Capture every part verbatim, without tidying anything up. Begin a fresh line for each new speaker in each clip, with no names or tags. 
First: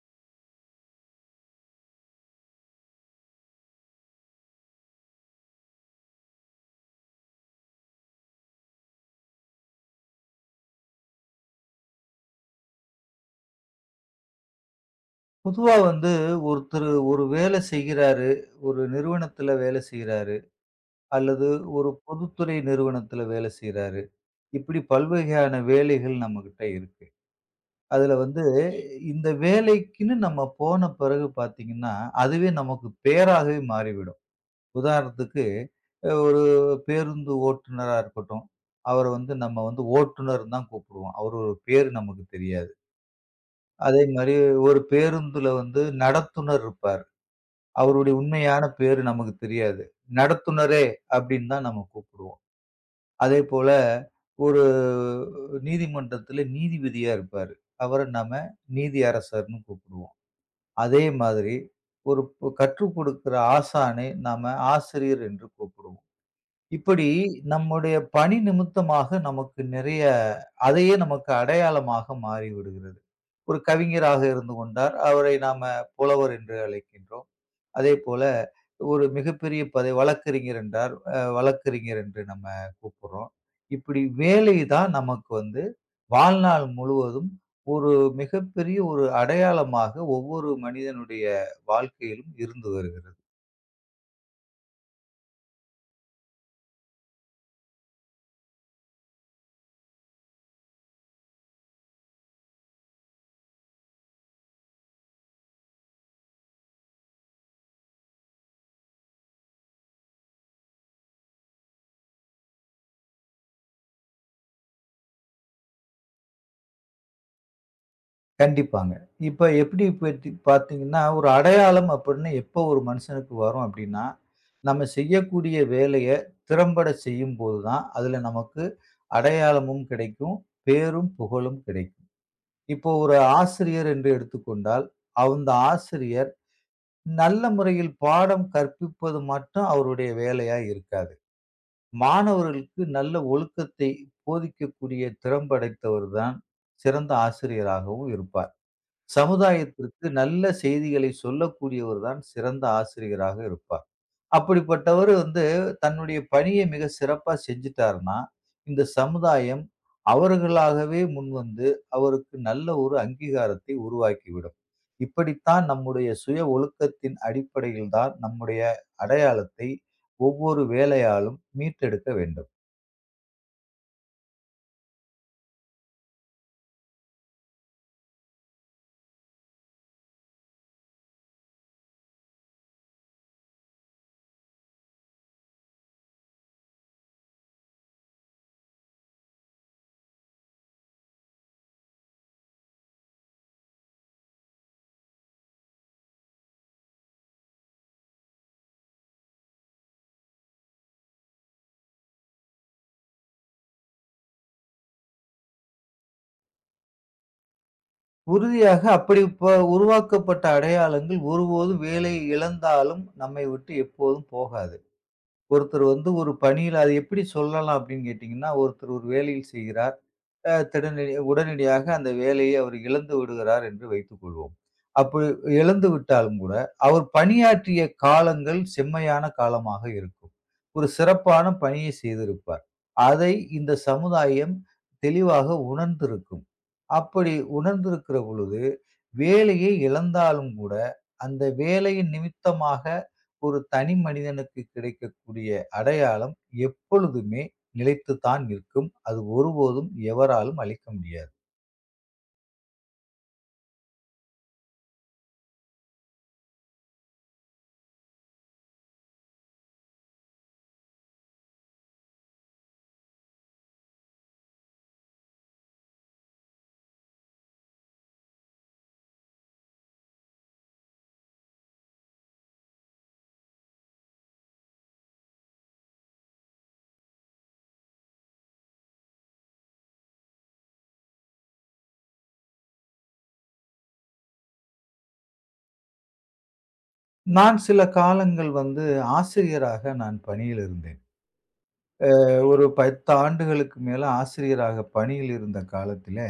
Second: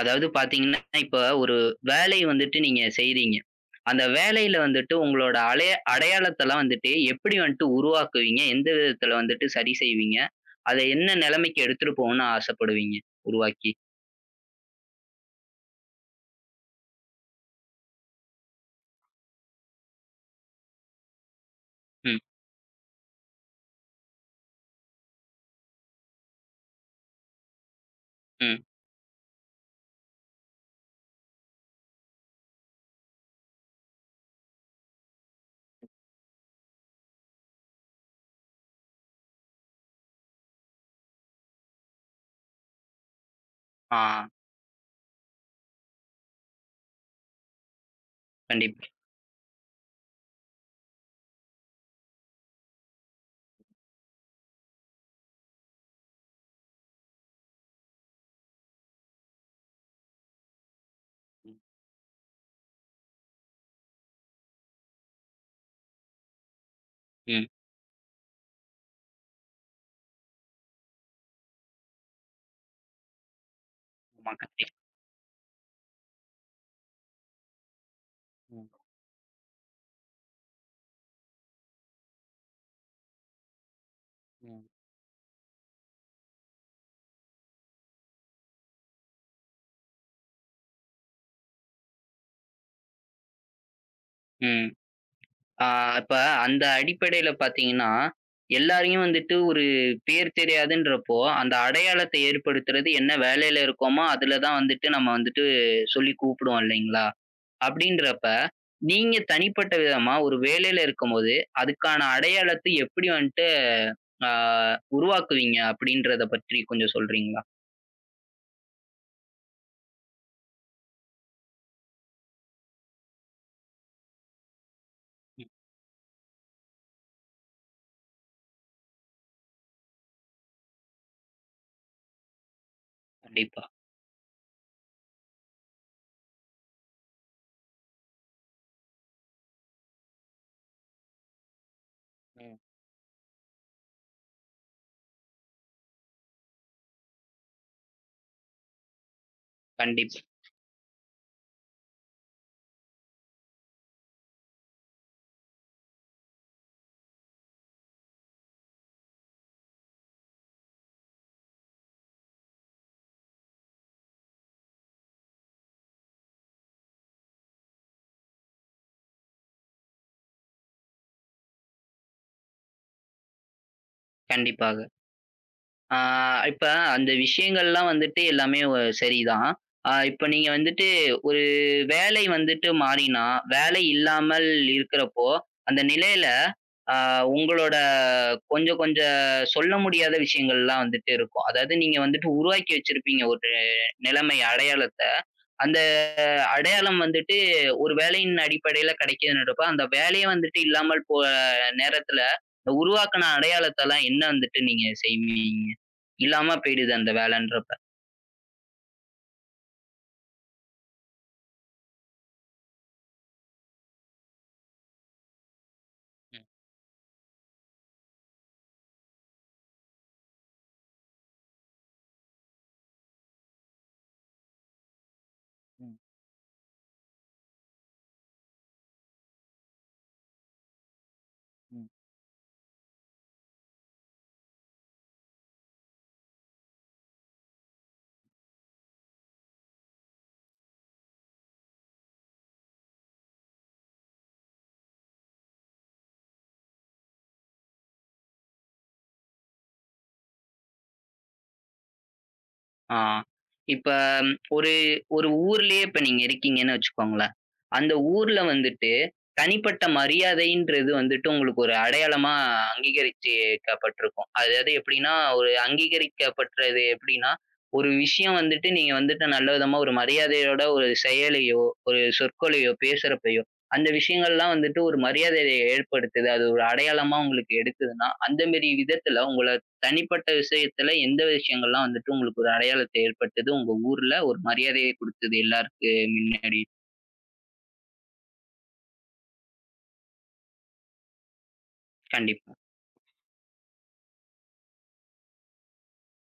அதாவது பார்த்தீங்கன்னா, இப்ப ஒரு வேலை வந்துட்டு நீங்க செய்றீங்க. அந்த வேலையில வந்துட்டு உங்களோட அலைய அடையாளத்தலாம் வந்துட்டு எப்படி வந்துட்டு உருவாக்குவீங்க? எந்த விதத்தில வந்துட்டு சரி செய்வீங்க? அத என்ன நிலைமைக்கு எடுத்துட்டு போகணும்னு ஆசைப்படுவீங்க உருவாக்கி?
பொதுவா வந்து ஒருத்தரு ஒரு வேலை செய்கிறாரு. ஒரு நிறுவனத்தில வேலை செய்றாரு. அல்லது ஒரு
ம்,
பொதுத்துறை நிறுவனத்தில வேலை செய்றாரு. இப்படி பல்வகையான வேலைகள் நம்மகிட்ட இருக்கு. அதுல வந்து
ம்.
இந்த வேலைக்குன்னு நம்ம போன பிறகு பார்த்தீங்கன்னா, அதுவே நமக்கு பேராகவே மாறிவிடும். உதாரணத்துக்கு அ ஒரு பேருந்து ஓட்டுநரா இருக்கட்டும். அவர வந்து நம்ம வந்து ஓட்டுநர்ன்னு தான் கூப்பிடுவோம். அவரோட பேரு நமக்கு தெரியாது. அதே
ஆ
மாரி ஒரு பேருந்துல வந்து நடத்துனர் இருப்பார். அவருடைய உண்மையான
கண்டிப்பா.
பேரு நமக்கு தெரியாது. நடத்துனரே அப்படின்னு தான் நம்ம கூப்பிடுவோம். அதேபோல ஒரு நீதிமன்றத்தில நீதிபதியா இருப்பாரு. அவர நாம நீதி அரசர்ன்னு கூப்பிடுவோம். அதே மாதிரி
ம்,
ஒரு ப் கற்றுக் கொடுக்கிற ஆசானை நாம ஆசிரியர் என்று கூப்பிடுவோம். இப்படி
ம்.
நம்முடைய பணி நிமித்தமாக நமக்கு நிறைய அதையே நமக்கு அடையாளமாக மாறிவிடுகிறது. ஒரு கவிஞராக
ஆமா
இருந்து
கண்டிப்பா.
கொண்டார். அவரை நாம புலவர் என்று அழைக்கின்றோம். அதேபோல
ம்,
ஒரு மிகப்பெரிய பதவி வழக்கறிஞர் என்றார் அ வழக்கறிஞர் என்று நம்ம கூப்பிடுறோம். இப்படி வேலை
ம்,
தான் நமக்கு வந்து வாழ்நாள் முழுவதும் ஒரு மிகப்பெரிய ஒரு அடையாளமாக ஒவ்வொரு மனிதனுடைய வாழ்க்கையிலும் இருந்து வருகிறது.
ம். ஆ இப்ப அந்த அடிப்படையில பார்த்தீங்கன்னா, எல்லாரையும் வந்துட்டு ஒரு பேர் தெரியாதுன்றப்போ, அந்த அடையாளத்தை ஏற்படுத்துறது என்ன வேலையில இருக்கோமோ, அதுல தான் வந்துட்டு நம்ம வந்துட்டு சொல்லி கூப்பிடுவோம் இல்லைங்களா? அப்படின்றப்ப, நீங்க தனிப்பட்ட விதமா ஒரு வேலையில இருக்கும்போது, அதுக்கான அடையாளத்தை எப்படி வந்துட்டு ஆ உருவாக்குவீங்க அப்படின்றத பற்றி கொஞ்சம் சொல்றீங்களா?
கண்டிப்பாங்க. இப்ப எப்படி பத்தி பார்த்தீங்கன்னா, ஒரு அடையாளம் அப்படின்னு எப்போ ஒரு மனுஷனுக்கு வரும் அப்படின்னா, நம்ம
ம்.
செய்யக்கூடிய வேலைய திறம்பட செய்யும்போது தான், அதுல நமக்கு அடையாளமும் கிடைக்கும், பேரும் புகழும் கிடைக்கும். இப்போ ஒரு
கண்டிப்பா.
ஆசிரியர் என்று எடுத்துக்கொண்டால், அந்த ஆசிரியர் நல்ல முறையில் பாடம் கற்பிப்பது மட்டும் அவருடைய வேலையா இருக்காது.
ம்.
மாணவர்களுக்கு நல்ல ஒழுக்கத்தை போதிக்கக்கூடிய திறம்பு படைத்தவர் தான் சிறந்த ஆசிரியராகவும் இருப்பார். சமுதாயத்திற்கு
கண்டிப்
நல்ல செய்திகளை சொல்லக்கூடியவர் தான் சிறந்த ஆசிரியராக இருப்பார். அப்படிப்பட்டவரு வந்து தன்னுடைய பணியை மிக சிறப்பா செஞ்சுட்டாருன்னா, இந்த சமுதாயம் அவர்களாகவே முன்வந்து, அவருக்கு நல்ல ஒரு அங்கீகாரத்தை உருவாக்கிவிடும். இப்படித்தான் நம்முடைய சுய ஒழுக்கத்தின் அடிப்படையில் தான் நம்முடைய அடையாளத்தை ஒவ்வொரு வேலையாளும் மீட்டெடுக்க வேண்டும்.
கண்டிப்பாக. ஆ இப்ப அந்த விஷயங்கள்லாம் வந்துட்டு எல்லாமே ஒ சரிதான். ஆ இப்ப நீங்க வந்துட்டு ஒரு வேலை வந்துட்டு மாறினா, வேலை இல்லாமல் இருக்கிறப்போ, அந்த நிலையில ஆ உங்களோட கொஞ்சம் கொஞ்சம் சொல்ல முடியாத விஷயங்கள்லாம் வந்துட்டு இருக்கும். அதாவது நீங்க வந்துட்டு உருவாக்கி வச்சிருப்பீங்க ஒரு நிலைமை, அடையாளத்த. அந்த அடையாளம் வந்துட்டு ஒரு வேலையின் அடிப்படையில கிடைக்குதுன்றப்ப, அந்த வேலையே வந்துட்டு இல்லாமல் போற நேரத்துல, இந்த உருவாக்குன அடையாளத்தலாம் என்ன வந்துட்டு நீங்க செய்வீங்க? இல்லாம போயிடுது அந்த வேலைன்றப்ப.
உறுதியாக அப்படி ப உருவாக்கப்பட்ட அடையாளங்கள் ஒருபோதும் வேலையை இழந்தாலும் நம்மை விட்டு எப்போதும் போகாது. ஒருத்தர் வந்து ஒரு
ம்.
பணியில அது எப்படி சொல்லலாம் அப்படின்னு கேட்டீங்கன்னா, ஒருத்தர் ஒரு வேலையில் செய்கிறார். அ திடனடி உடனடியாக அந்த வேலையை அவர் இழந்து விடுகிறார் என்று வைத்துக்கொள்வோம். அப்படி இழந்து
ம்,
விட்டாலும் கூட, அவர் பணியாற்றிய காலங்கள் செம்மையான காலமாக இருக்கும். ஒரு சிறப்பான
ம்.
பணியை செய்திருப்பார். அதை இந்த சமுதாயம் தெளிவாக உணர்ந்திருக்கும். அப்படி உணர்ந்திருக்கிற பொழுது, வேலையை இழந்தாலும் கூட, அந்த வேலையின் நிமித்தமாக ஒரு தனி மனிதனுக்கு கிடைக்கக்கூடிய அடையாளம் எப்பொழுதுமே நிலைத்துத்தான் நிற்கும். அது ஒருபோதும் எவராலும் அழிக்க முடியாது.
ஆ. இப்ப ம், ஒரு ஒரு ஊர்லயே இப்ப நீங்க இருக்கீங்கன்னு வச்சுக்கோங்களேன். அந்த ஊர்ல வந்துட்டு தனிப்பட்ட மரியாதைன்றது வந்துட்டு உங்களுக்கு ஒரு அடையாளமா அங்கீகரிச்சுக்கப்பட்டிருக்கும். அதாவது எப்படின்னா, ஒரு அங்கீகரிக்கப்பட்டது எப்படின்னா, ஒரு விஷயம் வந்துட்டு நீங்க வந்துட்டு நல்ல விதமா ஒரு மரியாதையோட ஒரு செயலையோ, ஒரு சொற்களையோ, பேசுறப்பயோ, அந்த விஷயங்கள்லாம் வந்துட்டு ஒரு மரியாதைய ஏற்படுத்துது. அது ஒரு அடையாளமா உங்களுக்கு எடுக்குதுன்னா, அந்த மாரி விதத்துல உங்கள தனிப்பட்ட விஷயத்துல எந்த விஷயங்கள்லாம் வந்துட்டு உங்களுக்கு ஒரு அடையாளத்த ஏற்படுத்துது? உங்க ஊர்ல ஒரு மரியாதைய குடுத்தது எல்லாருக்கு முன்னாடி.
நான் சில காலங்கள் வந்து ஆசிரியராக நான் பணியில் இருந்தேன். அ
கண்டிப்பா.
ஒரு பத்து ஆண்டுகளுக்கு மேல ஆசிரியராக பணியில் இருந்த காலத்திலே,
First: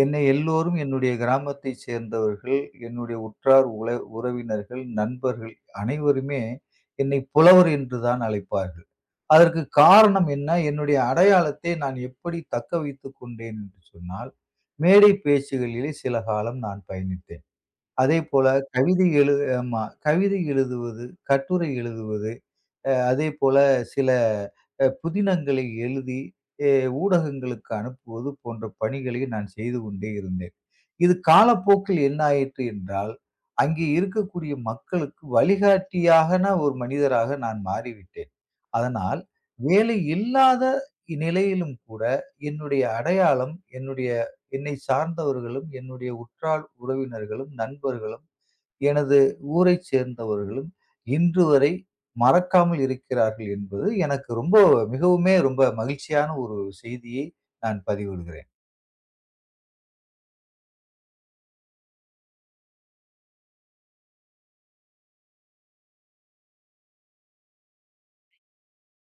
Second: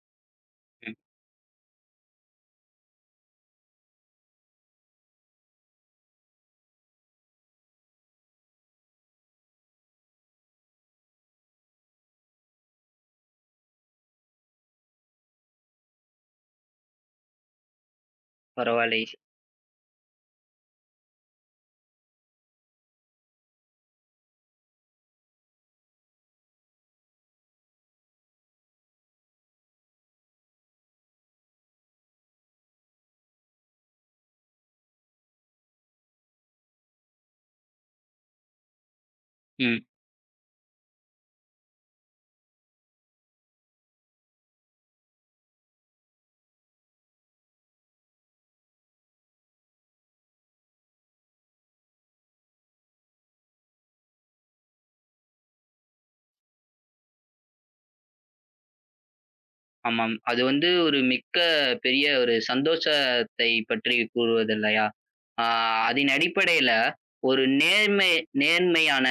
என்னை எல்லோரும்
ம்.
என்னுடைய கிராமத்தைச் சேர்ந்தவர்கள், என்னுடைய உற்றார் உள உறவினர்கள், நண்பர்கள் அனைவருமே என்னை புலவர் என்று தான் அழைப்பார்கள். அதற்கு காரணம் என்ன? என்னுடைய அடையாளத்தை நான் எப்படி தக்க வைத்துக் கொண்டேன் என்று சொன்னால், மேடை பேச்சுகளிலே சில காலம் நான் பயணித்தேன். அதேபோல
பரவால்லை.
கவிதை எழு ஆமா. கவிதை எழுதுவது, கட்டுரை எழுதுவது, அ அதேபோல சில அ புதினங்களை எழுதி, எ ஊடகங்களுக்கு அனுப்புவது போன்ற பணிகளை நான் செய்து கொண்டே இருந்தேன். இது காலப்போக்கில் என்ன ஆயிற்று என்றால், அங்கே இருக்கக்கூடிய மக்களுக்கு வழிகாட்டியாக நான் ஒரு மனிதராக நான் மாறிவிட்டேன். அதனால்,
ம்.
வேலை இல்லாத நிலையிலும் கூட என்னுடைய அடையாளம், என்னுடைய என்னை சார்ந்தவர்களும், என்னுடைய உற்றார் உறவினர்களும், நண்பர்களும், எனது ஊரைச் சேர்ந்தவர்களும் இன்று வரை மறக்காமல் இருக்கிறார்கள் என்பது எனக்கு ரொம்ப மிகவுமே ரொம்ப மகிழ்ச்சியான ஒரு செய்தியை நான் பதிவிடுகிறேன்.
ஆமாம். அது வந்து ஒரு மிக்க பெரிய ஒரு சந்தோஷத்தை பற்றி கூறுவது இல்லையா? ஆ அதன் அடிப்படையில ஒரு நேர்மை நேர்மையான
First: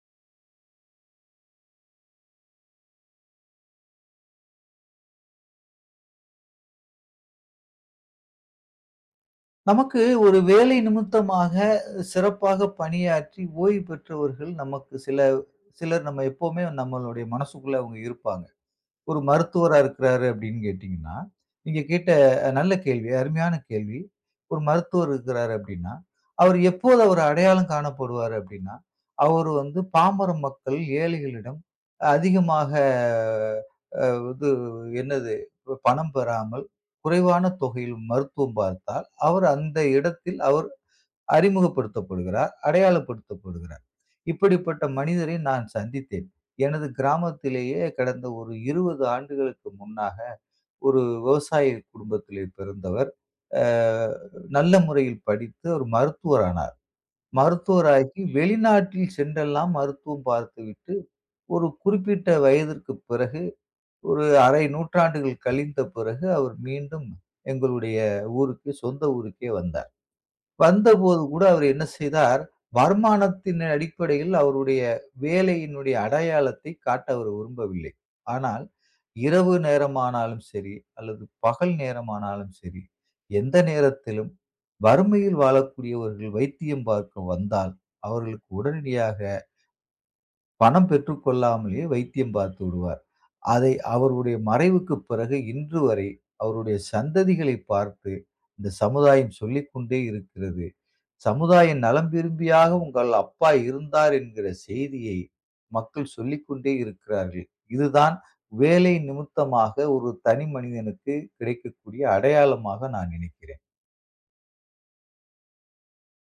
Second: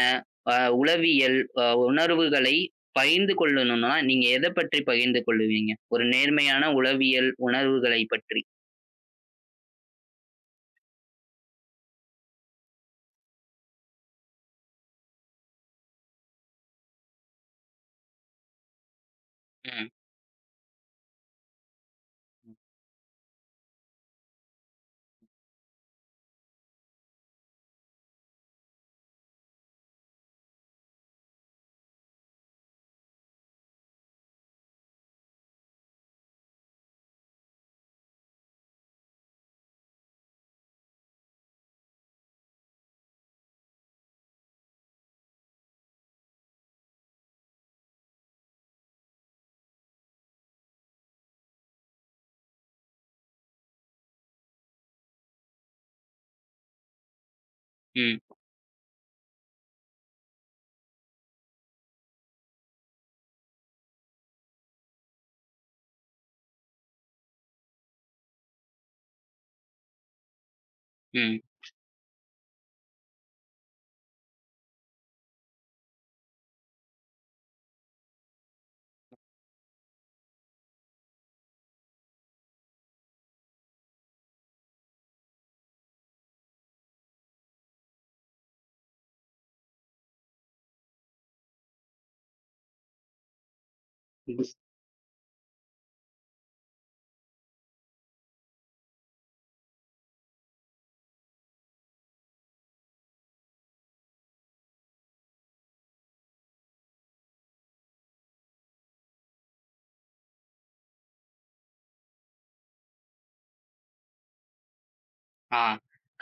அ உளவியல் அ உணர்வுகளை பகிர்ந்து கொள்ளணும்னா, நீங்க எத பற்றி பகிர்ந்து கொள்ளுவீங்க? ஒரு நேர்மையான உளவியல் உணர்வுகளை பற்றி.
நமக்கு ஒரு வேலை நிமித்தமாக சிறப்பாக பணியாற்றி ஓய்வு பெற்றவர்கள் நமக்கு சில சிலர் நம்ம எப்பவுமே நம்மளுடைய மனசுக்குள்ள அவங்க இருப்பாங்க. ஒரு மருத்துவரா
ம்.
இருக்கிறாரு அப்படின்னு கேட்டீங்கன்னா, நீங்க கேட்ட அஹ், நல்ல கேள்வி. அருமையான கேள்வி. ஒரு மருத்துவர் இருக்கிறாரு அப்படின்னா, அவர் எப்போது அவர் அடையாளம் காணப்படுவாரு அப்படின்னா, அவர் வந்து பாமர மக்கள், ஏழைகளிடம் அதிகமாக அ இது என்னது பணம் பெறாமல் குறைவான தொகையில் மருத்துவம் பார்த்தால், அவர் அந்த இடத்தில் அவர் அறிமுகப்படுத்தப்படுகிறார், அடையாளப்படுத்தப்படுகிறார். இப்படிப்பட்ட மனிதரை நான் சந்தித்தேன். எனது கிராமத்திலேயே கடந்த ஒரு இருபது ஆண்டுகளுக்கு முன்னாக ஒரு விவசாய குடும்பத்திலே பிறந்தவர். அ நல்ல முறையில் படித்து ஒரு மருத்துவரானார்.
ம்.
மருத்துவராகி வெளிநாட்டில் சென்றெல்லாம் மருத்துவம் பார்த்துவிட்டு, ஒரு குறிப்பிட்ட வயதிற்கு பிறகு ஒரு அரை நூற்றாண்டுகள் கழிந்த பிறகு அவர் மீண்டும் எங்களுடைய ஊருக்கு சொந்த ஊருக்கே வந்தார். வந்தபோது கூட அவர் என்ன செய்தார், வருமானத்தின் அடிப்படையில் அவருடைய வேலையினுடைய அடையாளத்தை காட்ட அவர் விரும்பவில்லை. ஆனால், இரவு நேரமானாலும் சரி, அல்லது பகல் நேரமானாலும் சரி, எந்த நேரத்திலும் வறுமையில் வாழக்கூடியவர்கள் வைத்தியம் பார்க்க வந்தால், அவர்களுக்கு உடனடியாக பணம் பெற்றுக் கொள்ளாமலேயே வைத்தியம் பார்த்து விடுவார். அதை அவருடைய
ம்.
மறைவுக்குப் பிறகு இன்று வரை அவருடைய சந்ததிகளை பார்த்து இந்த சமுதாயம் சொல்லிக்கொண்டே இருக்கிறது. சமுதாய நலம் விரும்பியாக உங்கள் அப்பா இருந்தார் என்கிற செய்தியை மக்கள் சொல்லிக்கொண்டே இருக்கிறார்கள். இதுதான் வேலை நிமித்தமாக ஒரு தனி மனிதனுக்கு கிடைக்கக்கூடிய அடையாளமாக நான் நினைக்கிறேன்.
ஆ.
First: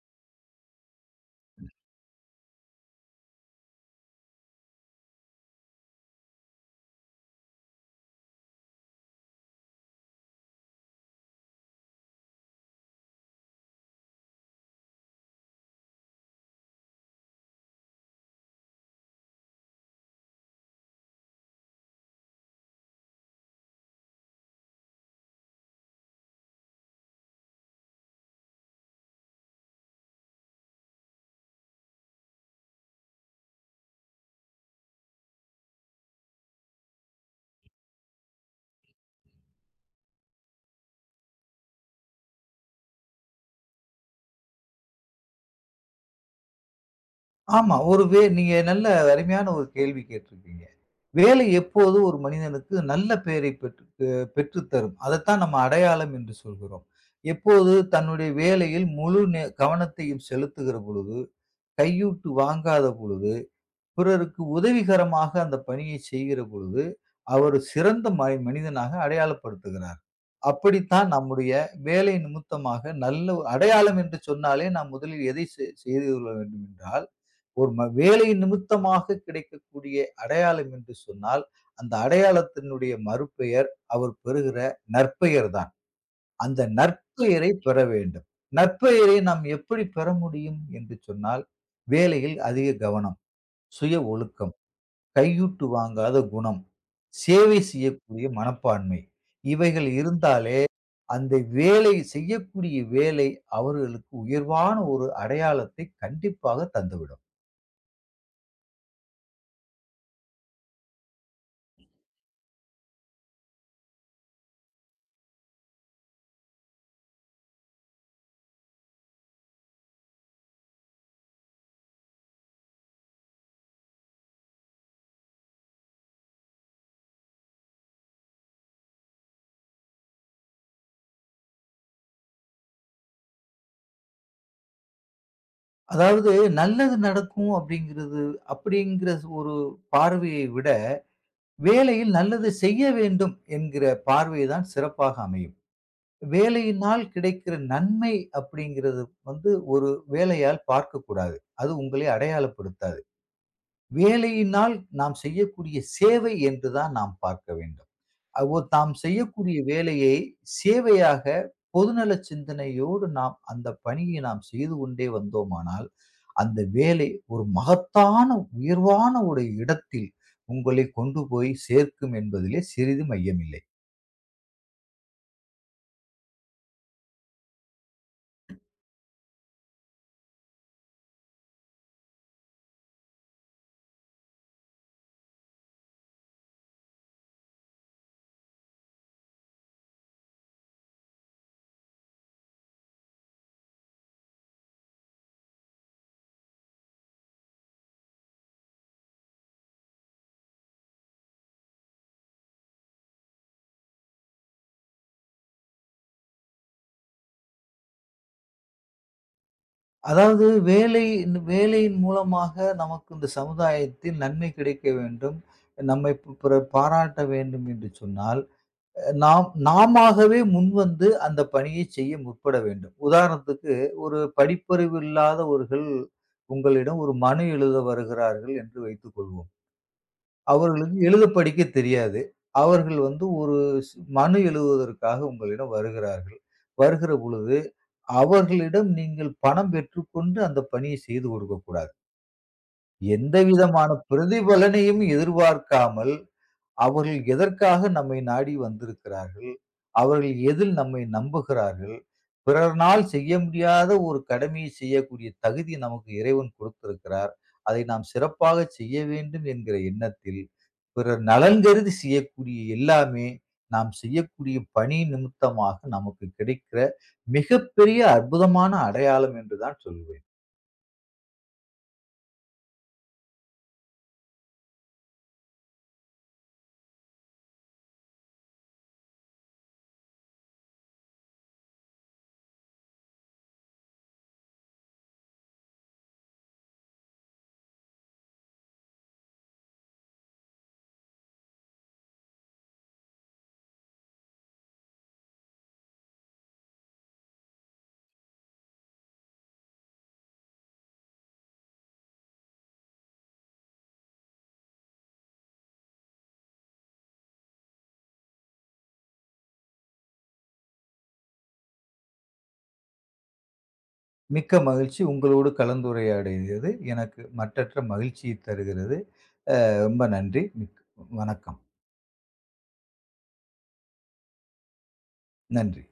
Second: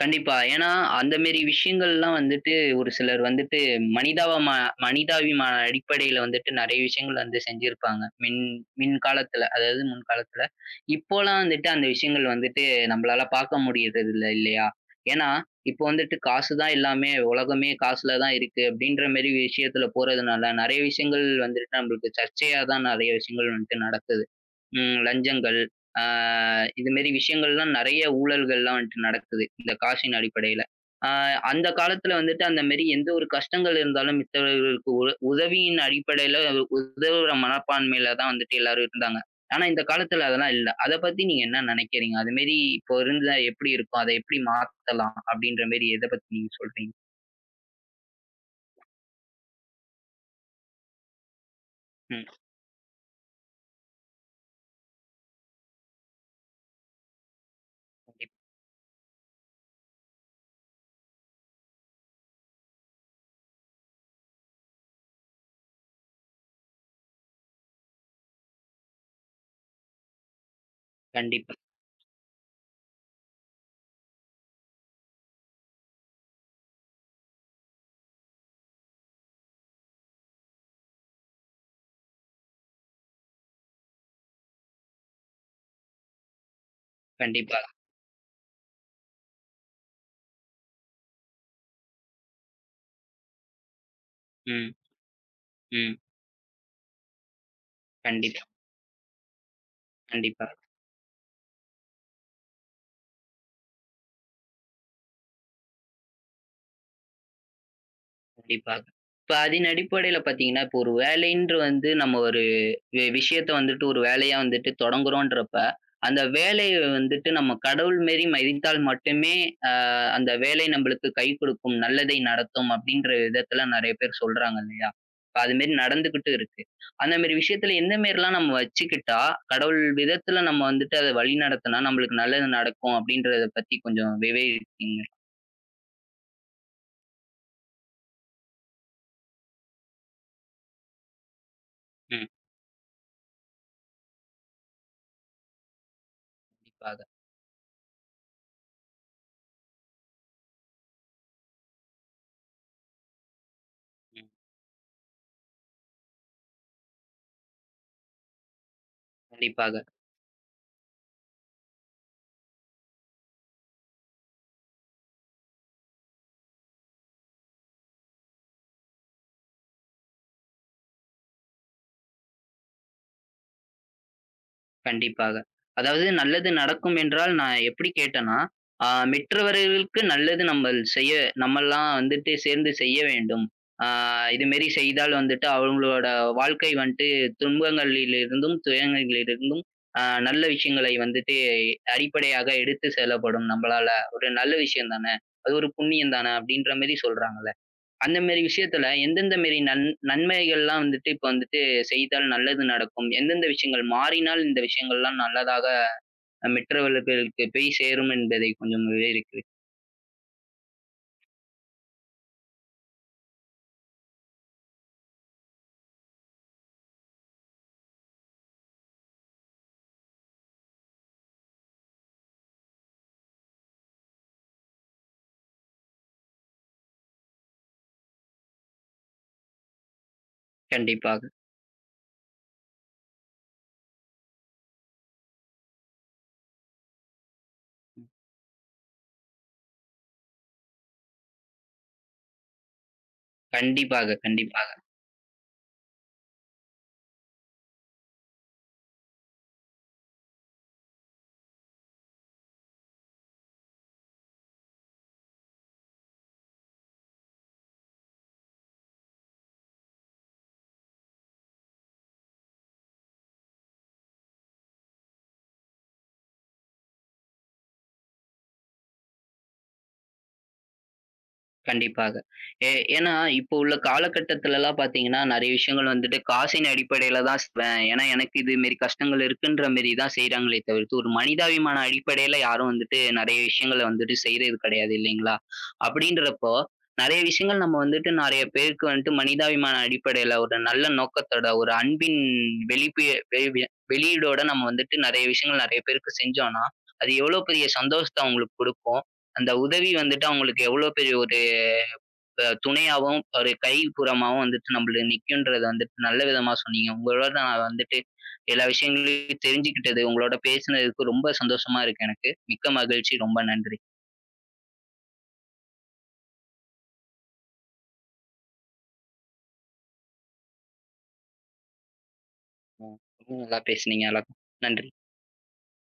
கண்டிப்பா. ஏன்னா, அந்த மேரி விஷயங்கள்லாம் வந்துட்டு ஒரு சிலர் வந்துட்டு மனிதாவமா மனிதாபிமான அடிப்படையில வந்துட்டு நெறைய விஷயங்கள் வந்து செஞ்சிருப்பாங்க. மின் மின் காலத்துல, அதாவது முன்காலத்துல. இப்போலாம் வந்துட்டு அந்த விஷயங்கள் வந்துட்டு நம்மளால பார்க்க முடியறதில்ல இல்லையா? ஏன்னா, இப்போ வந்துட்டு காசு தான் எல்லாமே, உலகமே காசுல தான் இருக்கு அப்படின்ற மேரி விஷயத்துல போறதுனால, நெறைய விஷயங்கள் வந்துட்டு நம்மளுக்கு சர்ச்சையா தான் நெறைய விஷயங்கள் வந்துட்டு நடக்குது. ம் லஞ்சங்கள், ஆ இது மாரி விஷயங்கள்லாம் நெறைய ஊழல்கள்லாம் வந்துட்டு நடக்குது. இந்த காசின் அடிப்படையில. ஆ அந்த காலத்துல வந்துட்டு அந்த மாரி எந்த ஒரு கஷ்டங்கள் இருந்தாலும் மித்தவர்களுக்கு உ உதவியின் அடிப்படையில ஒரு உதவுற மனப்பான்மையில தான் வந்துட்டு எல்லாரும் இருந்தாங்க. ஆனா இந்த காலத்துல அதெல்லாம் இல்ல. அத பத்தி நீங்க என்ன நெனைக்கிறீங்க? அது மாரி இப்போ இருந்தா எப்படி இருக்கும்? அத எப்படி மாத்தலாம்? அப்படின்ற மாரி எத பத்தி நீங்க சொல்றீங்க?
ஆமா. ஒரு வே நீங்க நல்ல அருமையான ஒரு கேள்வி கேட்டிருக்கீங்க. வேலை எப்போது ஒரு
ம்.
மனிதனுக்கு நல்ல பெயரை பெற்று அ பெற்றுத் தரும். அதத்தான் நம்ம அடையாளம் என்று சொல்கிறோம். எப்போது தன்னுடைய
கண்டிப்
வேலையில் முழு நே கவனத்தையும் செலுத்துகிற பொழுது, கையூட்டு வாங்காத பொழுது, பிறருக்கு உதவிகரமாக அந்த பணியை செய்கிற பொழுது, அவர் சிறந்த ம மனிதனாக அடையாளப்படுத்துகிறார். அப்படித்தான் நம்முடைய
கண்டிப்பா,
வேலை நிமித்தமாக நல்ல ஒரு அடையாளம் என்று சொன்னாலே நாம் முதலில் எதை செ செய்து கொள்ள வேண்டும் என்றால், ஒரு ம வேலை நிமித்தமாக கிடைக்கக்கூடிய அடையாளம் என்று சொன்னால், அந்த அடையாளத்தினுடைய மறுபெயர் அவர் பெறுகிற நற்பெயர் தான். அந்த நற்பெயரை
கண்டிப்பா.
பெற வேண்டும். நற்பெயரை நாம் எப்படி பெற முடியும் என்று சொன்னால், வேலையில் அதிக கவனம், சுய ஒழுக்கம்,
ம்,
கையூட்டு
ம்.
வாங்காத குணம், சேவை செய்யக்கூடிய
கண்டிப்பா,
மனப்பான்மை. இவைகள்
கண்டிப்பா.
இருந்தாலே அந்த வேலை செய்யக்கூடிய வேலை அவர்களுக்கு உயர்வான ஒரு அடையாளத்தை கண்டிப்பாக தந்துவிடும்.
கண்டிப்பாக. இப்ப அதன் அடிப்படையில பார்த்தீங்கன்னா, இப்போ ஒரு வேலைன்று வந்து நம்ம ஒரு வி விஷயத்த வந்துட்டு ஒரு வேலையா வந்துட்டு தொடங்குறோன்றப்ப, அந்த வேலைய வந்துட்டு நம்ம கடவுள் மாரி மதித்தால் மட்டுமே, அ அந்த வேலை நம்பளுக்கு கை கொடுக்கும், நல்லதை நடத்தும் அப்டின்ற விதத்துல நெறைய பேர் சொல்றாங்க இல்லையா? இப்ப அது மாரி நடந்துகிட்டு இருக்கு. அந்த மாரி விஷயத்துல எந்த மாரிலாம் நம்ம வச்சுக்கிட்டா, கடவுள் விதத்துல நம்ம வந்துட்டு அத வழி நடத்துனா நம்மளுக்கு நல்லது நடக்கும் அப்டின்றத பத்தி கொஞ்சம் விவரிப்பீங்களா?
அதாவது நல்லது நடக்கும் அப்படிங்கிறது அப்படிங்கிற ஒரு பார்வையை விட, வேலையில்
ம்.
நல்லது செய்ய வேண்டும் என்கிற பார்வை தான் சிறப்பாக அமையும். வேலையினால்
கண்டிப்பாக.
கிடைக்கிற நன்மை அப்படிங்கிறது வந்து ஒரு வேலையால் பார்க்கக்கூடாது. அது உங்களை அடையாளப்படுத்தாது.
ம்.
வேலையினால் நாம் செய்யக்கூடிய சேவை என்று தான் நாம் பார்க்க வேண்டும். அவ்வோ தாம் செய்யக்கூடிய
கண்டிப்பாக.
வேலையை சேவையாக பொதுநல சிந்தனையோடு நாம் அந்த பணியை நாம் செய்து கொண்டே வந்தோமானால் அந்த வேலை ஒரு மகத்தான உயர்வான ஒரு இடத்தில் உங்களை கொண்டு போய் சேர்க்கும் என்பதிலே சிறிது ஐயமில்லை.
கண்டிப்பாக. அதாவது நல்லது நடக்கும் என்றால் நான் எப்படி கேட்டேன்னா, ஆ மற்றவர்களுக்கு நல்லது நம்மள் செய்ய நம்மல்லாம் வந்துட்டு சேர்ந்து செய்ய வேண்டும். ஆ இதுமாரி செய்தால் வந்துட்டு அவங்களோட வாழ்க்கை வந்துட்டு துன்பங்களிலிருந்தும், துயரங்களிலிருந்தும் அ நல்ல விஷயங்களை வந்துட்டு அடிப்படையாக எடுத்து செல்லப்படும் நம்மளால. ஒரு நல்ல விஷயம் தானே! அது ஒரு புண்ணியம் தானே! அப்படின்ற மாரி சொல்றாங்கல்ல. அந்த மாரி விஷயத்துல எந்தெந்த மாரி நன் நன்மைகள்லாம் வந்துட்டு இப்ப வந்துட்டு செய்தால் நல்லது நடக்கும்? எந்தெந்த விஷயங்கள் மாறினால் இந்த விஷயங்கள்லாம் நல்லதாக மற்றவர்களுக்கு போய் சேரும் என்பதை கொஞ்சம் விவரிக்கிறீர்
அதாவது வேலை வேலையின் மூலமாக நமக்கு இந்த சமுதாயத்தில் நன்மை கிடைக்க வேண்டும். நம்மை பி பிறர் பாராட்ட வேண்டும் என்று சொன்னால், அஹ், நாம் நாமாகவே முன்வந்து அந்த பணியை செய்ய முற்பட வேண்டும். உதாரணத்துக்கு ஒரு படிப்பறிவு இல்லாதவர்கள் உங்களிடம் ஒரு மனு எழுத வருகிறார்கள் என்று வைத்துக்கொள்வோம். அவர்களுக்கு எழுத
கண்டிப்பாக.
படிக்க தெரியாது. அவர்கள் வந்து ஒரு ஸ் மனு எழுதுவதற்காக உங்களிடம் வருகிறார்கள். வருகிற பொழுது அவர்களிடம் நீங்கள் பணம் பெற்றுக்கொண்டு அந்த பணியை செய்து கொடுக்கக்கூடாது. எந்தவிதமான
கண்டிப்பாக, கண்டிப்பாக.
பிரதிபலனையும் எதிர்பார்க்காமல் அவர்கள் எதற்காக நம்மை நாடி வந்திருக்கிறார்கள்? அவர்கள் எதில் நம்மை நம்புகிறார்கள்? பிறர்னால் செய்ய முடியாத ஒரு கடமையை செய்யக்கூடிய தகுதி நமக்கு இறைவன் கொடுத்திருக்கிறார். அதை நாம் சிறப்பாக செய்ய வேண்டும் என்கிற எண்ணத்தில், பிறர் நலன் கருதி செய்யக்கூடிய எல்லாமே, நாம் செய்யக்கூடிய பணி நிமித்தமாக நமக்கு கிடைக்கிற மிகப்பெரிய அற்புதமான அடையாளம் என்று தான் சொல்லுவேன்.
கண்டிப்பாக. ஏ ஏன்னா, இப்போ உள்ள காலகட்டத்துலலாம் பார்த்தீங்கன்னா, நெறைய விஷயங்கள் வந்துட்டு காசின் அடிப்படையில தான் செய்வேன். ஏன்னா, எனக்கு இது மாரி கஷ்டங்கள் இருக்குன்ற மாரி தான் செய்றாங்களே தவிர்த்து, ஒரு மனிதாபிமான அடிப்படையில யாரும் வந்துட்டு நெறைய விஷயங்கள வந்துட்டு செய்றது கிடையாது இல்லைங்களா? அப்படின்றப்போ, நெறைய விஷயங்கள் நம்ம வந்துட்டு நெறைய பேருக்கு வந்துட்டு மனிதாபிமான அடிப்படையில ஒரு நல்ல நோக்கத்தோட, ஒரு அன்பின் வெளிப்பிய வெளிவிய வெளியீடோட நம்ம வந்துட்டு நெறைய விஷயங்கள் நெறைய பேருக்கு செஞ்சோம்னா, அது எவ்வளோ பெரிய சந்தோஷத்த அவங்களுக்கு குடுக்கும். அந்த உதவி வந்துட்டு அவங்களுக்கு எவ்வளோ பெரிய ஒரு அ துணையாவும், ஒரு கைப்புறமாவும் வந்துட்டு நம்மள நிக்குன்றத வந்துட்டு நல்ல விதமா சொன்னீங்க. உங்களோட நான் வந்துட்டு எல்லா விஷயங்களையும் தெரிஞ்சுக்கிட்டது, உங்களோட பேசினதுக்கு ரொம்ப சந்தோஷமா இருக்கு எனக்கு. மிக்க மகிழ்ச்சி. ரொம்ப நன்றி.
மிக்க மகிழ்ச்சி. உங்களோடு கலந்துரையாடியது எனக்கு மற்றற்ற மகிழ்ச்சியை தருகிறது. ரொம்ப நன்றி. மிக் வணக்கம்.
ம். ரொம்ப நல்லா பேசுனீங்க. எல்லாருக்கும். நன்றி.
நன்றி.